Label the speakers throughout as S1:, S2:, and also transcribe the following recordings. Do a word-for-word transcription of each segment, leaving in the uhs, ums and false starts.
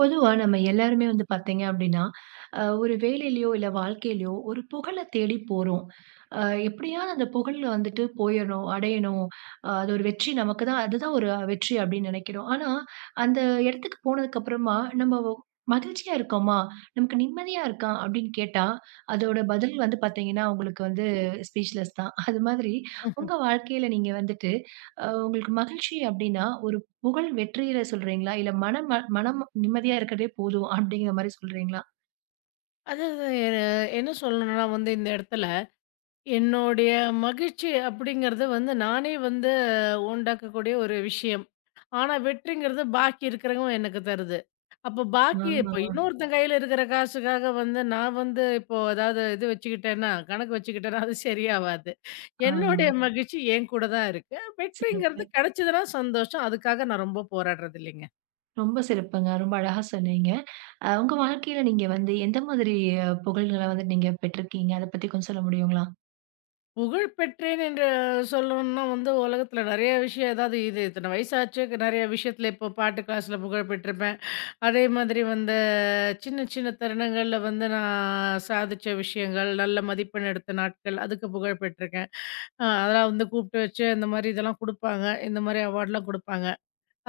S1: பொதுவா நம்ம எல்லாருமே வந்து பாத்தீங்க அப்படின்னா, அ ஒரு வேலையிலயோ, இல்ல வாழ்க்கையிலயோ ஒரு புகழ தேடி போறோம். அ எப்படியாவது அந்த புகழ் வந்துட்டு போயிறணும், அடையணும். அ அது ஒரு வெற்றி நமக்கு தான், அதுதான் ஒரு வெற்றி அப்படின்னு நினைக்கிறோம். ஆனா, அந்த இடத்துக்கு போனதுக்கு அப்புறமா நம்ம ஒ மகிழ்ச்சியா இருக்கோமா? நமக்கு நிம்மதியா இருக்கா? அப்படின்னு கேட்டா, அதோட பதில் வந்து பாத்தீங்கன்னா, உங்களுக்கு வந்து ஸ்பீச்லெஸ் தான். அது மாதிரி உங்க வாழ்க்கையில நீங்க வந்துட்டு, அ உங்களுக்கு மகிழ்ச்சி அப்படின்னா, ஒரு புகழ் வெற்றியில சொல்றீங்களா? இல்ல மனம் ம மனம் நிம்மதியா இருக்கிறதே போதும் அப்டிங்கிற மாரி சொல்றீங்களா?
S2: அதாவது எ என்ன சொல்லணும்னா வந்து இந்த இடத்துல, என்னுடைய மகிழ்ச்சி அப்படிங்கிறது வந்து நானே வந்து உண்டாக்கக்கூடிய ஒரு விஷயம். ஆனா வெற்றிங்கிறது பாக்கி இருக்கிறவங்க எனக்கு தருது. அப்போ
S1: ஆ,
S2: பாக்கி
S1: ஆ,
S2: இப்போ இன்னொருத்தன் கையில இருக்கிற காசுக்காக வந்து நான் வந்து இப்போ ஏதாவது இது வச்சுக்கிட்டேன்னா, கணக்கு வச்சுக்கிட்டேன்னா அது சரியாவாது.
S1: ஆ.
S2: என்னுடைய மகிழ்ச்சி என் கூட தான் இருக்கு.
S1: சிறப்பு.
S2: வெற்றிங்கிறது கிடைச்சதுன்னா சந்தோஷம். அதுக்காக நான் ரொம்ப போராடுறது இல்லைங்க.
S1: ரொம்ப சிறப்புங்க. ரொம்ப அழகா சொன்னீங்க. அ உங்க வாழ்க்கையில நீங்க வந்து எந்த மாதிரி புகழ்கள வந்து நீங்க பெற்றிருக்கீங்க? அத பத்தி கொஞ்சம் சொல்ல முடியுங்களா?
S2: புகழ் பெற்றேன் என்று சொல்லணும்னா வந்து உலகத்துல நிறைய விஷயம் ஏதாவது இது இத்தனை வயசாச்சு நிறைய விஷயத்துல இப்போ பாட்டு கிளாஸ்ல புகழ் பெற்றிருப்பேன். அதே மாதிரி வந்து சின்ன சின்ன தருணங்கள்ல வந்து நான் சாதிச்ச விஷயங்கள், நல்ல மதிப்பெண் எடுத்த நாட்கள் அதுக்கு புகழ் பெற்றிருக்கேன். அஹ் அதெல்லாம் வந்து கூப்பிட்டு வச்சு இந்த மாதிரி இதெல்லாம் கொடுப்பாங்க, இந்த மாதிரி அவார்ட்லாம் கொடுப்பாங்க.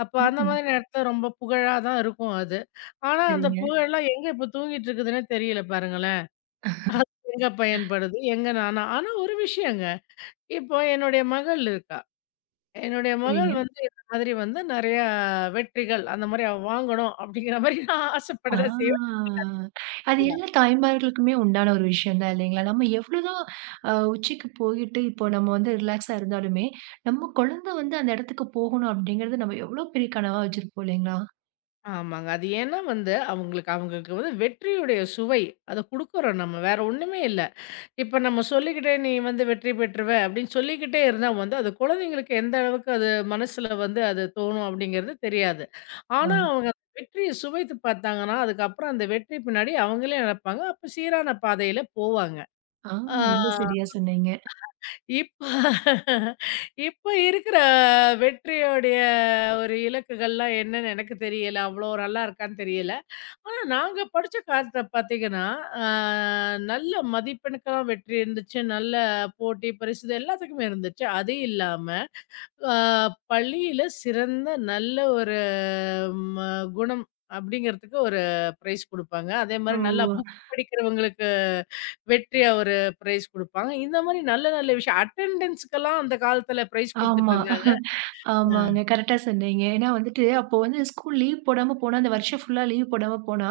S2: அப்போ அந்த
S1: ம்.
S2: மாதிரி நேரத்துல ரொம்ப புகழா தான் இருக்கும் அது. ஆனா அந்த
S1: சரிங்க,
S2: புகழெல்லாம் எங்க இப்போ தூங்கிட்டு இருக்குதுன்னே தெரியல பாருங்களேன். அது எங்க பயன்படுது எங்க நானா? ஆனா ஒரு விஷயங்க, இப்போ என்னுடைய மகள் இருக்கா. என்னுடைய மகள்
S1: சரிங்க.
S2: வந்து இந்த மாதிரி வந்து நெறையா வெற்றிகள் அந்த மாரி அவ வாங்கணும் அப்படிங்கிற மாரி நான்
S1: ஆ.
S2: ஆசைப்படதா செய்வேன்.
S1: அது
S2: அப்படியா?
S1: எல்லா தாய்மார்களுக்குமே உண்டான ஒரு விஷயம் தான் இல்லைங்களா? நம்ம எவ்வளோதான் அ உச்சிக்கு போயிட்டு இப்போ நம்ம வந்து ரிலாக்ஸா இருந்தாலுமே, நம்ம குழந்தை வந்து அந்த இடத்துக்கு போகணும் அப்டிங்கிறது நம்ம எவ்வளோ பெரிய கனவா வச்சிருப்போம் இல்லைங்களா?
S2: ஆமாங்க. அது ஏன்னா வந்து அவங்களுக்கு அவங்களுக்கு வந்து வெற்றியுடைய சுவை அத குடுக்குறோம் நம்ம. வேற ஒண்ணுமே இல்ல. இப்ப நம்ம சொல்லிக்கிட்டே நீ வந்து வெற்றி பெற்றுருவ அப்படின்னு சொல்லிக்கிட்டே இருந்தா வந்து அது குழந்தைங்களுக்கு எந்த அளவுக்கு அது மனசுல வந்து அது தோணும் அப்படிங்கிறது தெரியாது. ஆனா அவங்க வெற்றிய சுவைத்து பார்த்தாங்கன்னா, அதுக்கப்புறம் அந்த வெற்றி பின்னாடி அவங்களே நினைப்பாங்க. அப்ப சீரான பாதையில போவாங்க.
S1: ஆ,
S2: ஆ.
S1: ரொம்ப சரியா சொன்னீங்க.
S2: இப்ப இப்ப இருக்கிற வெற்றியோடைய ஒரு இலக்குகள்லாம் என்னன்னு எனக்கு தெரியல. அவ்வளோ நல்லா இருக்கான்னு தெரியல. ஆனா நாங்க படிச்ச காலத்துல பார்த்தீங்கன்னா, அ நல்ல மதிப்பெண்க்கெல்லாம் வெற்றி இருந்துச்சு. நல்ல போட்டி, பரிசு இது எல்லாத்துக்குமே இருந்துச்சு. அது இல்லாம ஆ பள்ளியில சிறந்த நல்ல ஒரு ம குணம் அப்படிங்கிறதுக்கு ஒரு பிரைஸ் குடுப்பாங்க. அதே
S1: ஓ!
S2: மாரி நல்லா புக் படிக்கிறவங்களுக்கு வெற்றியா ஒரு பிரைஸ் குடுப்பாங்க. இந்த மாரி நல்ல நல்ல விஷயம், அட்டெண்டன்ஸ்க்கெல்லாம் அந்த காலத்துல பிரைஸ் குடுத்துட்டு
S1: ஆமா.
S2: இருந்தாங்க. அ.
S1: ஆமாங்க. கரெக்ட்டா சொன்னீங்க. ஏன்னா வந்துட்டு, அப்போ வந்து ஸ்கூல் லீவ் போடாம போனா, அந்த வருஷம் ஃபுல்லா லீவ் போடாம போனா,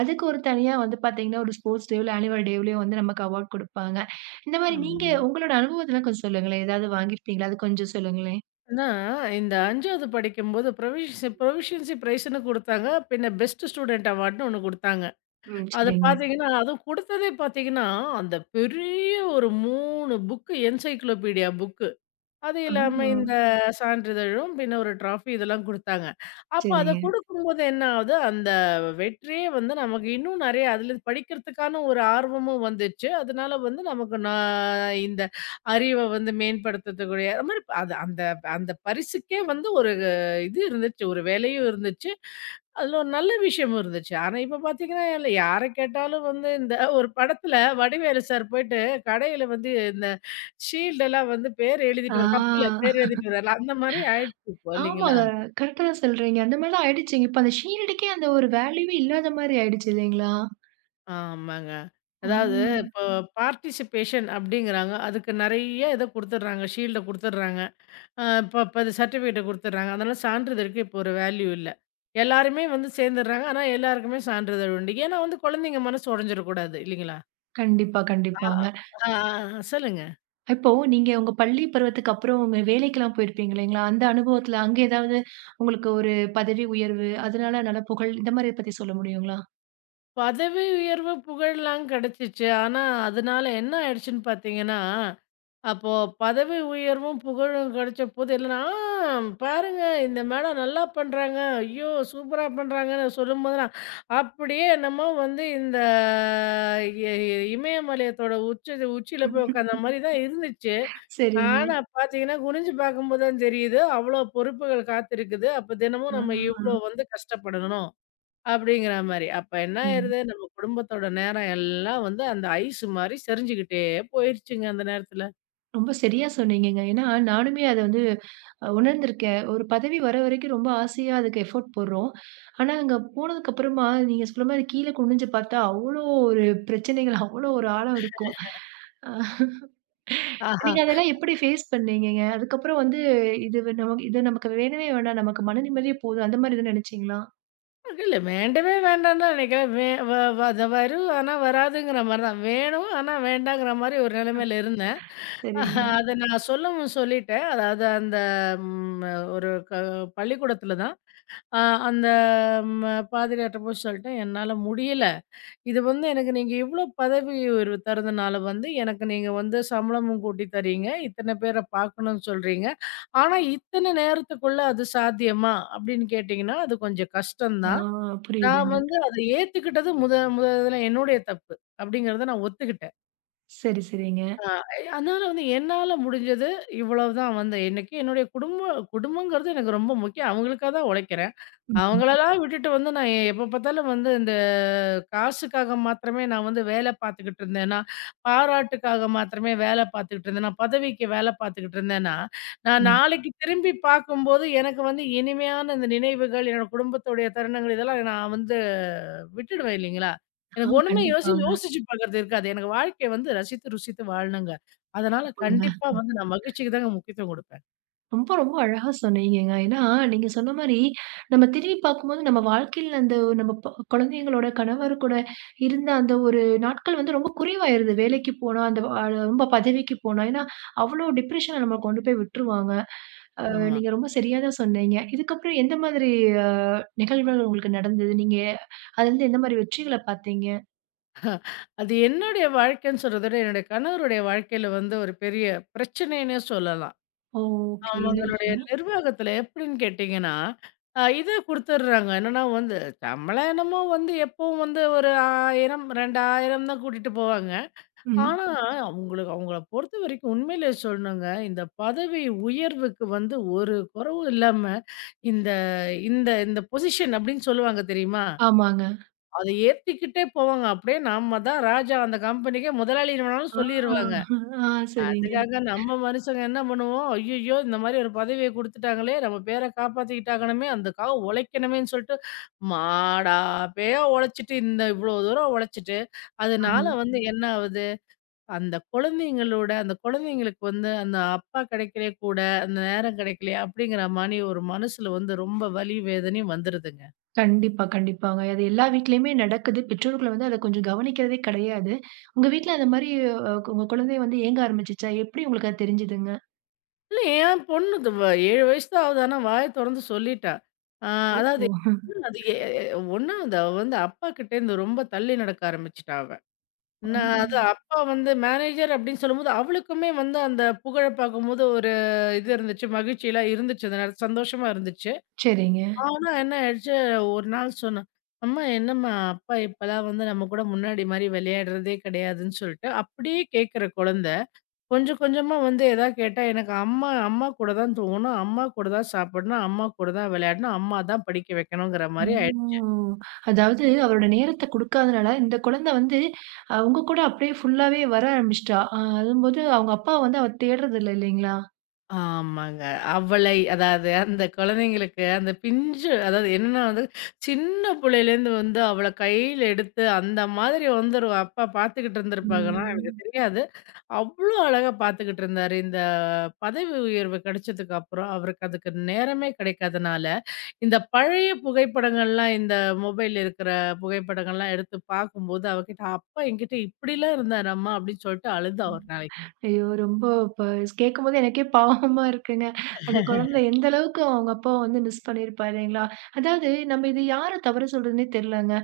S1: அதுக்கு ஒரு தனியா வந்து பாத்தீங்கன்னா, ஒரு ஸ்போர்ட்ஸ் டேவ்ல, ஆனுவல் டேவ்லயும் வந்து நமக்கு அவார்ட் குடுப்பாங்க. இந்த மாரி நீங்க
S2: ஆமாங்க.
S1: உங்களோட அனுபவத்தலாம் கொஞ்சம் சொல்லுங்களேன். ஏதாவது வாங்கியிருப்பீங்களா? அது கொஞ்சம் சொல்லுங்களேன்.
S2: ஆனா, இந்த ஐந்தாவது படிக்கும்போது ப்ரொவிஷ ப்ரொவிஷியன்சி பிரைஸ்ன்னு குடுத்தாங்க. பின்ன பெஸ்ட் ஸ்டூடெண்ட் அவார்டுன்னு ஒண்ணு குடுத்தாங்க.
S1: ம்.
S2: அது
S1: சரிங்க.
S2: பாத்தீங்கன்னா, அதுவும் குடுத்ததே பாத்தீங்கன்னா, அந்த பெரிய ஒரு மூன்று புக் என்சைக்ளோபீடியா புக், அது
S1: ஆ.
S2: இல்லாம இந்த சான்றிதழும், பின்ன ஒரு ட்ராஃபி இதெல்லாம் குடுத்தாங்க. அப்ப அத
S1: சரிங்க.
S2: குடுக்கும்போது என்ன ஆகுது, அந்த வெற்றியே வந்து நமக்கு இன்னும் நெறைய அதுல படிக்கிறதுக்கான ஒரு ஆர்வமும் வந்துச்சு. அதனால வந்து நமக்கு நான் இந்த அறிவ வந்து மேம்படுத்தக்கூடிய அது மாரி அது அந்த அந்த பரிசுக்கே வந்து ஒரு இது இருந்துச்சு. ஒரு வேலையும் இருந்துச்சு. அதுல ஒரு நல்ல விஷயமும் இருந்துச்சு. ஆனா இப்ப பாத்தீங்கன்னா, யார கேட்டாலும் வந்து இந்த ஒரு படத்துல வடிவேலு சார் போயிட்டு கடையில வந்து இந்த ஷீல்ட் எல்லாம் வந்து பேர் எழுதிட்டு வர கப்புல
S1: ஆ.
S2: பேர் எழுதிட்டு வரல, அந்த மாதிரி ஆயிடுச்சு இப்போ இல்லைங்களா?
S1: ஆமாங்க. கரெக்ட்டா தான் சொல்றீங்க. அந்த மாரிலாம் ஆயிடுச்சுங்க. இப்ப அந்த ஷீல்டுக்கே அந்த ஒரு வேல்யூவே இல்லாத மாரி ஆயிடுச்சு இல்லைங்களா?
S2: ஆமாங்க.
S1: ஆ.
S2: அதாவது இப்போ ம். பார்ட்டிசிபேஷன் அப்படிங்கிறாங்க. அதுக்கு நெறைய இத குடுத்துடுறாங்க. ஷீல்ட குடுத்துடுறாங்க. அ இப்ப இப்ப அது சர்டிஃபிகேட்ட குடுத்துடுறாங்க. அதனால சான்றிதழுக்கு இப்போ ஒரு வேல்யூ இல்ல. எல்லாருமே வந்து சேர்ந்துடுறாங்க. ஆனா எல்லாருக்குமே சான்றிதழ் உண்டு. ஏன்னா வந்து குழந்தைங்க மனசு உடைஞ்சிடக்கூடாது இல்லைங்களா?
S1: கண்டிப்பா,
S2: ஆ.
S1: கண்டிப்பாங்க.
S2: ஆ, ஆ, சொல்லுங்க.
S1: இப்போ நீங்க உங்க பள்ளி பருவத்துக்கு அப்புறம் உங்க வேலைக்கெல்லாம் போயிருப்பீங்க இல்லைங்களா? அந்த அனுபவத்துல அங்க ஏதாவது உங்களுக்கு ஒரு பதவி உயர்வு, அதனால நல்ல புகழ் இந்த மாரி பத்தி சொல்ல முடியுங்களா?
S2: பதவி உயர்வு, புகழ்லாம் கிடைச்சுச்சு. ஆனா, அதனால என்ன ஆயிடுச்சுன்னு பார்த்தீங்கன்னா, அப்போ பதவி உயர்வும், புகழும் கிடைச்சபோது என்னன்னா, "ஆ பாருங்க இந்த மேடம் நல்லா பண்றாங்க. ஐயோ! சூப்பரா பண்றாங்கன்னு" சொல்லும்போதெல்லாம், அப்படியே என்னமோ வந்து இந்த இ இ இமயமலையத்தோட உச்ச உச்சியில போய் உட்காந்த மாரி தான் இருந்துச்சு.
S1: சரிங்க.
S2: ஆனா பார்த்தீங்கன்னா, குனிஞ்சு பார்க்கும்போது தான் தெரியுது, அவ்வளோ பொறுப்புகள் காத்திருக்குது. அப்ப
S1: ஆ.
S2: தினமும் நம்ம இவ்வளோ வந்து கஷ்டப்படணும் அப்படிங்கிற மாரி. அப்ப என்ன
S1: ம்.
S2: ஆயிருது, நம்ம குடும்பத்தோட நேரம் எல்லாம் வந்து அந்த ஐஸ் மாரி சரிஞ்சுகிட்டே போயிருச்சுங்க அந்த நேரத்துல.
S1: ரொம்ப சரியா சொன்னீங்கங்க. ஏன்னா நானுமே அத வந்து அ உணர்ந்திருக்கேன். ஒரு பதவி வர வரைக்கும் ரொம்ப ஆசையா அதுக்கு எஃபோர்ட் போடுறோம். ஆனா அங்க போனதுக்கு அப்புறமா நீங்க சொல்ற மாரி கீழ குனிஞ்சு பார்த்தா அவ்ளோ ஒரு பிரச்சனைகள், அவ்ளோ ஒரு ஆழம் இருக்கும். அ
S2: ஆஹா.
S1: நீங்க அதெல்லாம் எப்படி ஃபேஸ் பண்ணீங்கங்க? அதுக்கப்புறம் வந்து இது வ நமக்கு இது நமக்கு வேணவே வேணாம். நமக்கு மன நிம்மதியே போதும். அந்த மாரி எதுவும் நினைச்சீங்களா?
S2: இல்ல வேண்டவே வேண்டான்னு தான் நெனைக்கிறேன். வே வ வ அது வரும் ஆனா வராதுங்கிற மாரி தான். வேணும் ஆனா வேண்டாங்கிற மாரி ஒரு நெலைமையில இருந்தேன்.
S1: சரிங்க.
S2: அத நான் சொல்லவும் சொல்லிட்டேன். அதாவது அந்த ம் ஒரு க பள்ளிக்கூடத்துல தான். அ அந்த ம பாதிரியார்ட்ட போய் சொல்லிட்டேன், "என்னால முடியல. இது வந்து எனக்கு நீங்க இவ்ளோ பதவி உயர்வு தர்றதுனால வந்து, எனக்கு நீங்க வந்து சம்பளமும் கூட்டி தர்றீங்க. இத்தன பேர பார்க்கணும்னு சொல்றீங்க. ஆனா, இத்தன நேரத்துக்குள்ள அது சாத்தியமா? அப்படின்னு கேட்டீங்கன்னா, அது கொஞ்சம் கஷ்டம்
S1: ஆ,
S2: தான். நான்
S1: புரியுதுங்க.
S2: வந்து அத ஏத்துக்கிட்டது முத முதல்ல என்னுடைய தப்பு." அப்படிங்கிறத நான் ஒத்துக்கிட்டேன்.
S1: சரி, சரிங்க.
S2: ஆ, அதனால வந்து என்னால முடிஞ்சது இவ்வளவுதான். வந்து என்னைக்கு என்னுடைய குடும்பம் குடும்பங்கிறது எனக்கு ரொம்ப முக்கியம். அவங்களுக்காக தான் உழைக்கிறேன்.
S1: ம்,
S2: அவங்களலாம் விட்டுட்டு வந்து நான் எப்ப பார்த்தாலும் வந்து இந்த காசுக்காக மாத்திரமே நான் வந்து வேலை பார்த்துக்கிட்டு இருந்தேன்னா, பாராட்டுக்காக மாத்திரமே வேலை பார்த்துக்கிட்டு இருந்தேன்னா, பதவிக்கு வேலை பார்த்துக்கிட்டு இருந்தேன்னா, நான் ம்.
S1: ம்.
S2: நாளைக்கு திரும்பி பார்க்கும்போது எனக்கு வந்து இனிமையான இந்த நினைவுகள், என்னோட குடும்பத்துடைய தருணங்கள் இதெல்லாம் நான் வந்து விட்டுடுவேன் இல்லைங்களா?
S1: ஆ,
S2: எனக்கு ஒண்ணுமே யோசி
S1: கண்டிப்பாங்க.
S2: யோசிச்சு பார்க்கறது இருக்காது. எனக்கு வாழ்க்கைய வந்து ரசித்து, ருசித்து வாழணுங்க. அதனால கண்டிப்பா வந்து நான் மகிழ்ச்சிக்கு தாங்க முக்கியத்துவம் குடுப்பேன்.
S1: ரொம்ப, ரொம்ப அழகா சொன்னீங்கங்க. ஏன்னா, நீங்க சொன்ன மாரி, நம்ம திரும்பி பார்க்கும்போது நம்ம வாழ்க்கையில அந்த நம்ம ப குழந்தைங்களோட, கணவர் கூட இருந்த அந்த ஒரு நாட்கள் வந்து ரொம்ப குறைவாயிருது. வேலைக்கு போனா, அந்த அ ரொம்ப பதவிக்கு போனா, ஏன்னா அவ்ளோ டிப்ரஷன்ல நம்மள கொண்டு போய் விட்டுருவாங்க. அ
S2: ஆமா.
S1: நீங்க ரொம்ப சரியா தான் சொன்னீங்க. இதுக்கப்புறம் எந்த மாதிரி அ நிகழ்வுகள் உங்களுக்கு நடந்தது? நீங்க அதுலருந்து எந்த மாரி வெற்றிகள பார்த்தீங்க?
S2: அது என்னுடைய வாழ்க்கைன்னு சொல்றத விட, என்னுடைய கணவருடைய வாழ்க்கையில வந்து ஒரு பெரிய பிரச்சனைன்னே சொல்லலாம்.
S1: ஓ! ஓகே. என்ன
S2: அவங்களுடைய
S1: விஷயம்னா?
S2: நிர்வாகத்துல எப்படின்னு கேட்டீங்கன்னா, அ இத குடுத்துடுறாங்க. என்னன்னா வந்து சம்பளம் என்னமோ வந்து எப்பவும் வந்து ஒரு ஆயிரம், இரண்டாயிரம் தான் கூட்டிட்டு போவாங்க.
S1: ம்.
S2: ஆனா அவங்களுக்கு, அவங்கள பொறுத்த வரைக்கும் உண்மையிலே சொல்லணுங்க, இந்த பதவி உயர்வுக்கு வந்து ஒரு குறைவும் இல்லாம இந்த இந்த இந்த பொசிஷன் அப்படின்னு சொல்லுவாங்க தெரியுமா?
S1: ஆமாங்க.
S2: அத ஏத்திக்கிட்டே போவாங்க. அப்படியே நம்ம தான் ராஜா, அந்த கம்பெனிக்கே முதலாளி வேணாலும்
S1: ஆ,
S2: சொல்லிருவாங்க.
S1: ஆ, சரிங்க.
S2: அதுக்காக நம்ம மனுஷங்க என்ன பண்ணுவோம், "ஐயய்யோ! இந்த மாரி ஒரு பதவிய குடுத்துட்டாங்களே! நம்ம பேர காப்பாத்திக்கிட்டாங்கணுமே! அதுக்காக உழைக்கணுமேன்னு" சொல்லிட்டு, மாடா பேயா உழைச்சுட்டு, இந்த இவ்ளோ தூரம் உழைச்சுட்டு, அதனால
S1: ஆமா.
S2: வந்து என்ன ஆவுது, அந்த குழந்தைங்களோட, அந்த குழந்தைங்களுக்கு வந்து அந்த அப்பா கிடைக்கலே கூட, அந்த நேரம் கிடைக்கலையே! அப்படிங்கிற மாரி ஒரு மனசுல வந்து ரொம்ப வலி, வேதனையும் வந்துருதுங்க.
S1: கண்டிப்பா, கண்டிப்பாங்க. அது எல்லா வீட்லயுமே நடக்குது. பெற்றோர்கள் வந்து அத கொஞ்சம் கவனிக்கிறதே கிடையாது. உங்க வீட்ல அந்த மாரி அ உங்க குழந்தை வந்து ஏங்க ஆரம்பிச்சுச்சா? எப்படி உங்களுக்கு அது தெரிஞ்சதுங்க?
S2: இல்ல, என் பொண்ணு இது வ ஏழு வயசு தான் ஆகுது. ஆனா வாய தொறந்து சொல்லிட்டா. ஆ, அதாவது
S1: ஓ!
S2: என்ன, அது எ ஒண்ணு அது அவ வந்து அப்பா கிட்டேருந்து ரொம்ப தள்ளி நடக்க ஆரம்பிச்சுட்டா அவ.
S1: ஓ!
S2: நான் அது அப்பா வந்து மேனேஜர் அப்படின்னு சொல்லும்போது, அவளுக்குமே வந்து அந்த புகழ பார்க்கும்போது ஒரு இது இருந்துச்சு. மகிழ்ச்சிலாம் இருந்துச்சு. அந்த நேரத்துல சந்தோஷமா இருந்துச்சு.
S1: சரிங்க.
S2: ஆனா என்ன ஆயிடுச்சு, ஒரு நாள் சொன்னா, "அம்மா, என்னம்மா அப்பா இப்பலாம் வந்து நம்ம கூட முன்னாடி மாரி விளையாடுறதே கிடையாதுன்னு" சொல்லிட்டு, அப்படியே கேட்கிற குழந்த. கொஞ்சம் கொஞ்சமா வந்து எதாவது கேட்டா, எனக்கு அம்மா, அம்மா கூட தான் தூங்கணும், அம்மா கூட தான் சாப்பிடணும், அம்மா கூட தான் விளையாடணும், அம்மா தான் படிக்க வைக்கணுங்கிற மாரி ஆயிடுச்சு.
S1: ஓ! அதாவது அவரோட நேரத்த குடுக்காதனால, இந்த குழந்தை வந்து அ உங்க கூட அப்படியே ஃபுல்லாவே வர ஆரம்பிச்சுட்டா. அ அதும்போது அவங்க அப்பா வந்து அவ தேடுறதில்ல இல்லைங்களா?
S2: ஆமாங்க. அவளை, அதாவது அந்த குழந்தைங்களுக்கு அந்த பிஞ்சு அதாவது என்னன்னா வந்து, சின்ன புள்ளையிலேருந்து வந்து அவள கையில எடுத்து அந்த மாதிரி வந்து ஒரு அப்பா பார்த்துக்கிட்டு இருந்திருப்பாங்கன்னா எனக்கு
S1: ம்.
S2: தெரியாது. அவ்ளோ அழகா பார்த்துக்கிட்டு இருந்தாரு. இந்த பதவி உயர்வு கிடைச்சதுக்கு அப்புறம் அவருக்கு அதுக்கு நேரமே கிடைக்காதனால இந்த பழைய புகைப்படங்கள்லாம், இந்த மொபைல் இருக்கிற புகைப்படங்கள்லாம் எடுத்து பார்க்கும்போது, அவகிட்ட "அப்பா என்கிட்ட இப்படிலாம் இருந்தாராம்மா" அப்படின்னு சொல்லிட்டு அழுதா ஒரு நாளைக்கு.
S1: ஐயோ! ரொம்ப இப்ப கேட்கும்போது எனக்கே பாவமா இருக்குங்க. அந்த குழந்தை எந்த அளவுக்கு அவங்க அப்பாவ வந்து மிஸ் பண்ணியிருப்பாருங்களா? அதாவது நம்ம இது யார தவறு சொல்றதுன்னே தெரியலங்க.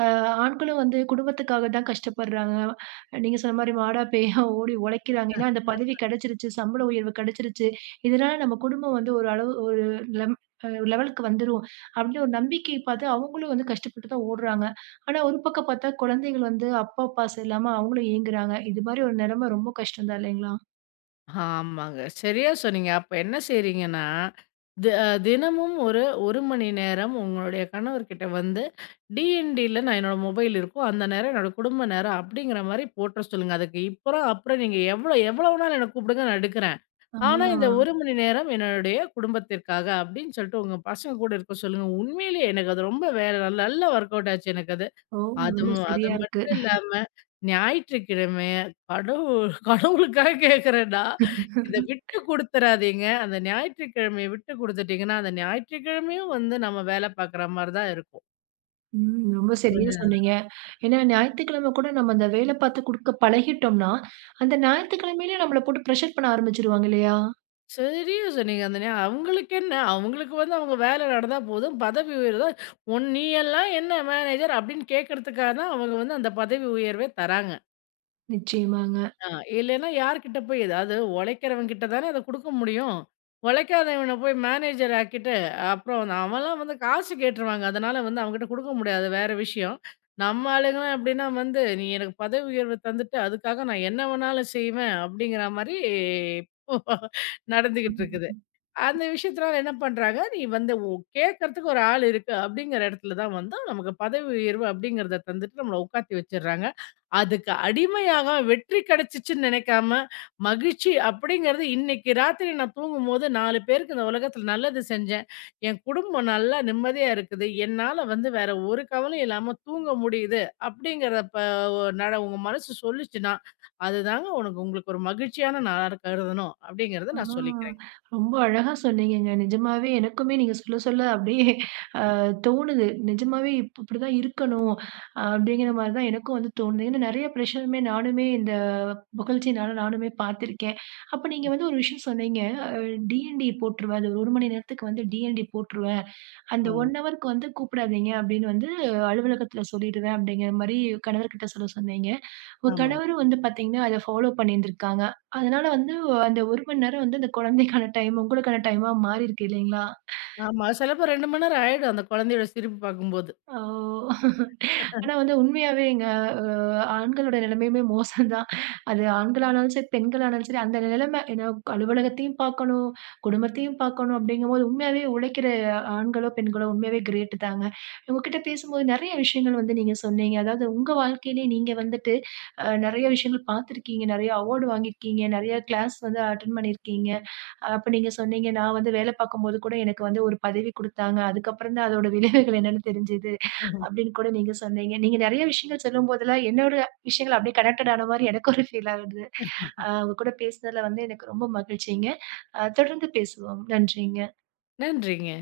S1: அ ஆண்களும் வந்து குடும்பத்துக்காக தான் கஷ்டப்படுறாங்க. நீங்க சொன்ன மாரி மாடா பேயா ஓடி உழைக்கிறாங்க. ஏன்னா அந்த பதவி கிடைச்சிருச்சு, சம்பள உயர்வு கிடைச்சிருச்சு. இதனால நம்ம குடும்பம் வந்து ஒரு அளவு ஒரு லெம் அ லெவலுக்கு வந்துரும். அப்படின்னு ஒரு நம்பிக்கை பார்த்து அவங்களும் வந்து கஷ்டப்பட்டு தான் ஓடுறாங்க. ஆனா, ஒரு பக்கம் பார்த்தா குழந்தைகள் வந்து அப்பா, அப்பா சரியில்லாம அவங்களும் ஏங்குறாங்க. இது மாரி ஒரு நிலைமை ரொம்ப கஷ்டம் தான் இல்லைங்களா?
S2: ஆமாங்க, சரியா சொன்னீங்க. அப்ப என்ன செய்றீங்கன்னா, தி அ தினமும் ஒரு 1 மணி நேரம் உங்களுடைய கணவர்கிட்ட வந்து டிஎன்டில நான் என்னோட மொபைல் இருக்கும். அந்த நேரம் என்னோட குடும்ப நேரம் அப்படிங்கிற மாரி போட்டுற சொல்லுங்க. அதுக்கு இப்பறம், அப்புறம் நீங்க எவ்வளோ எவ்வளவு நாள் என்ன கூப்பிடுங்க நான் எடுக்கிறேன். ஆனா, இந்த
S1: ஆ.
S2: ஒரு மணி நேரம் என்னுடைய குடும்பத்திற்காக அப்படின்னு சொல்லிட்டு உங்க பசங்க கூட இருக்க சொல்லுங்க. உண்மையிலேயே எனக்கு அது ரொம்ப வேற நல்லா ஒர்க் அவுட் ஆச்சு எனக்கு அது.
S1: ஓ! ரொம்ப
S2: அதும் அது
S1: சரியா இருக்கு.
S2: மட்டும் இல்லாம ஞாயிற்றுக்கிழமை கடவுள் கடவுளுக்காக கேட்கிறேன்டா, இத விட்டு குடுத்துறாதீங்க. அந்த ஞாயிற்றுக்கிழமைய விட்டு குடுத்துட்டீங்கன்னா, அந்த ஞாயிற்றுக்கிழமையும் வந்து நம்ம வேலை பார்க்குற மாரி தான் இருக்கும்.
S1: ம். ரொம்ப சரியா சொன்னீங்க. ஏன்னா, ஞாயித்துக்கிழமை கூட நம்ம அந்த வேலை பார்த்து குடுக்க பழகிட்டோம்னா, அந்த ஞாயித்துக்கிழமையிலயும் நம்மள போட்டு ப்ரெஷர் பண்ண ஆரம்பிச்சுருவாங்க இல்லையா?
S2: சரியா சொன்னீங்க. அந்த நே அவங்களுக்கு என்ன? அவங்களுக்கு வந்து அவங்க வேலை நடந்தா போதும். பதவி உயர்வு தான், உன் நீ எல்லாம் என்ன மேனேஜர் அப்டின்னு கேட்கறதுக்காக தான் அவங்க வந்து அந்த பதவி உயர்வே தராங்க.
S1: நிச்சயமாங்க.
S2: ஆ, இல்லைன்னா யார்கிட்ட போய் ஏதாவது உழைக்கிறவன் கிட்ட தானே அத குடுக்க முடியும். உழைக்காதவன போய் மேனேஜர் ஆக்கிட்டு, அப்புறம் வந்து அவன்லாம் வந்து காசு கேட்டுருவாங்க. அதனால வந்து அவன்கிட்ட குடுக்க முடியாது, வேற விஷயம். நம்ம ஆளுங்கலாம் எப்டின்னா வந்து, "நீ எனக்கு பதவி உயர்வு தந்துட்டு, அதுக்காக நான் என்ன வேணாலும் செய்வேன்" அப்டிங்கிற மாரி இப்போ நடந்துகிட்டு இருக்குது. அந்த விஷயத்தினால என்ன பண்றாங்க, நீ வந்து உ கேட்கறதுக்கு ஒரு ஆள் இருக்கு அப்படிங்கிற இடத்துல தான் வந்து நமக்கு பதவி உயர்வு அப்படிங்கிறத தந்துட்டு நம்மள உட்காத்தி வச்சுடுறாங்க. அதுக்கு அடிமையாக வெற்றி கிடைச்சுச்சுன்னு நினைக்காம, மகிழ்ச்சி அப்படிங்கிறது இன்னைக்கு ராத்திரி நான் தூங்கும்போது நான்கு பேருக்கு இந்த உலகத்தில நல்லது செஞ்சேன். என் குடும்பம் நல்லா நிம்மதியா இருக்குது. என்னால வந்து வேற ஒரு கவலையும் இல்லாம தூங்க முடியுது அப்படிங்கிறத ப ஒ நட உங்க மனசு சொல்லுச்சுன்னா, அதுதாங்க உனக்கு உங்களுக்கு ஒரு மகிழ்ச்சியான நாளா கருதணும்
S1: ஆ,
S2: அப்படிங்கிறத நான் சொல்லிக்கிறேங்க.
S1: ரொம்ப அழகா சொன்னீங்கங்க. நிஜமாவே எனக்குமே நீங்க சொல்ல, சொல்ல அப்படியே தோணுது. நிஜமாவே இப் இப்படிதான் இருக்கணும். அப்படிங்கிற மாரி தான் எனக்கும் வந்து தோணுது. ஏன்னா நெறைய பிரஷருமே நானுமே இந்த புகழ்ச்சினால நானுமே பார்த்துருக்கேன். அப்ப நீங்க வந்து ஒரு விஷயம் சொன்னீங்க. அ டிஎன்டி போட்டுருவேன். அது ஒரு 1 மணி நேரத்துக்கு வந்து டிஎன்டி போட்டுருவேன். அந்த
S2: ஆமா.
S1: ஒரு ஹவர்க்கு வந்து கூப்பிடாதீங்க அப்படின்னு வந்து அலுவலகத்துல சொல்லிடுவேன் அப்படிங்கிற மாரி கணவர்கிட்ட சொல்ல சொன்னீங்க. உங்க
S2: ஆமாங்க.
S1: கணவரும் வந்து பார்த்தீங்கன்னா, அத ஃபாலோ பண்ணியிருந்திருக்காங்க. அதனால வந்து அந்த ஒரு மணி நேரம் வந்து அந்த குழந்தைக்கான டைம், உங்களுக்கான டைமா மாறியிருக்கு இல்லைங்களா?
S2: ஆமா. சிலப்போ இரண்டு மணி நேரம் ஆயிடும் அந்த குழந்தையோட சிரிப்பு பார்க்கும்போது.
S1: ஓ! ஆனா வந்து உண்மையாவே எங்க அ ஆண்களோட நிலைமையுமே மோசம் தான். அது ஆண்களானாலும் சரி, பெண்களானாலும் சரி, அந்த நிலைமை ஏன்னா அலுவலகத்தையும் பார்க்கணும், குடும்பத்தையும் பார்க்கணும் அப்படிங்கும்போது உண்மையாவே உழைக்கிற ஆண்களோ, பெண்களோ உண்மையாவே கிரேட் தாங்க. உங்ககிட்ட பேசும்போது நெறைய விஷயங்கள் வந்து நீங்க சொன்னீங்க. அதாவது உங்க வாழ்க்கையிலேயே நீங்க வந்துட்டு அ நெறைய விஷயங்கள் பார்த்துருக்கீங்க, நெறைய அவார்டு வாங்கியிருக்கீங்க, நெறைய கிளாஸ் வந்து அட்டெண்ட் பண்ணியிருக்கீங்க. அப்ப நீங்க சொன்னீங்க, நான் வந்து வேலை பார்க்கும்போது கூட எனக்கு வந்து ஒரு பதவி குடுத்தாங்க. அதுக்கப்புறம் தான் அதோட விளைவுகள் என்னன்னு தெரிஞ்சது.
S2: ம்ஹ்ம்.
S1: அப்படின்னு கூட நீங்க சொன்னீங்க. நீங்க நெறைய விஷயங்கள் சொல்லும்போதெல்லாம், என்னோட விஷயங்கள் அப்படியே கனெக்டட் ஆன மாரி எனக்கு ஒரு ஃபீல் ஆகுது. அ உங்க கூட பேசுனதுல வந்து எனக்கு ரொம்ப மகிழ்ச்சிங்க. அ தொடர்ந்து பேசுவோம். நன்றிங்க.
S2: நன்றிங்க.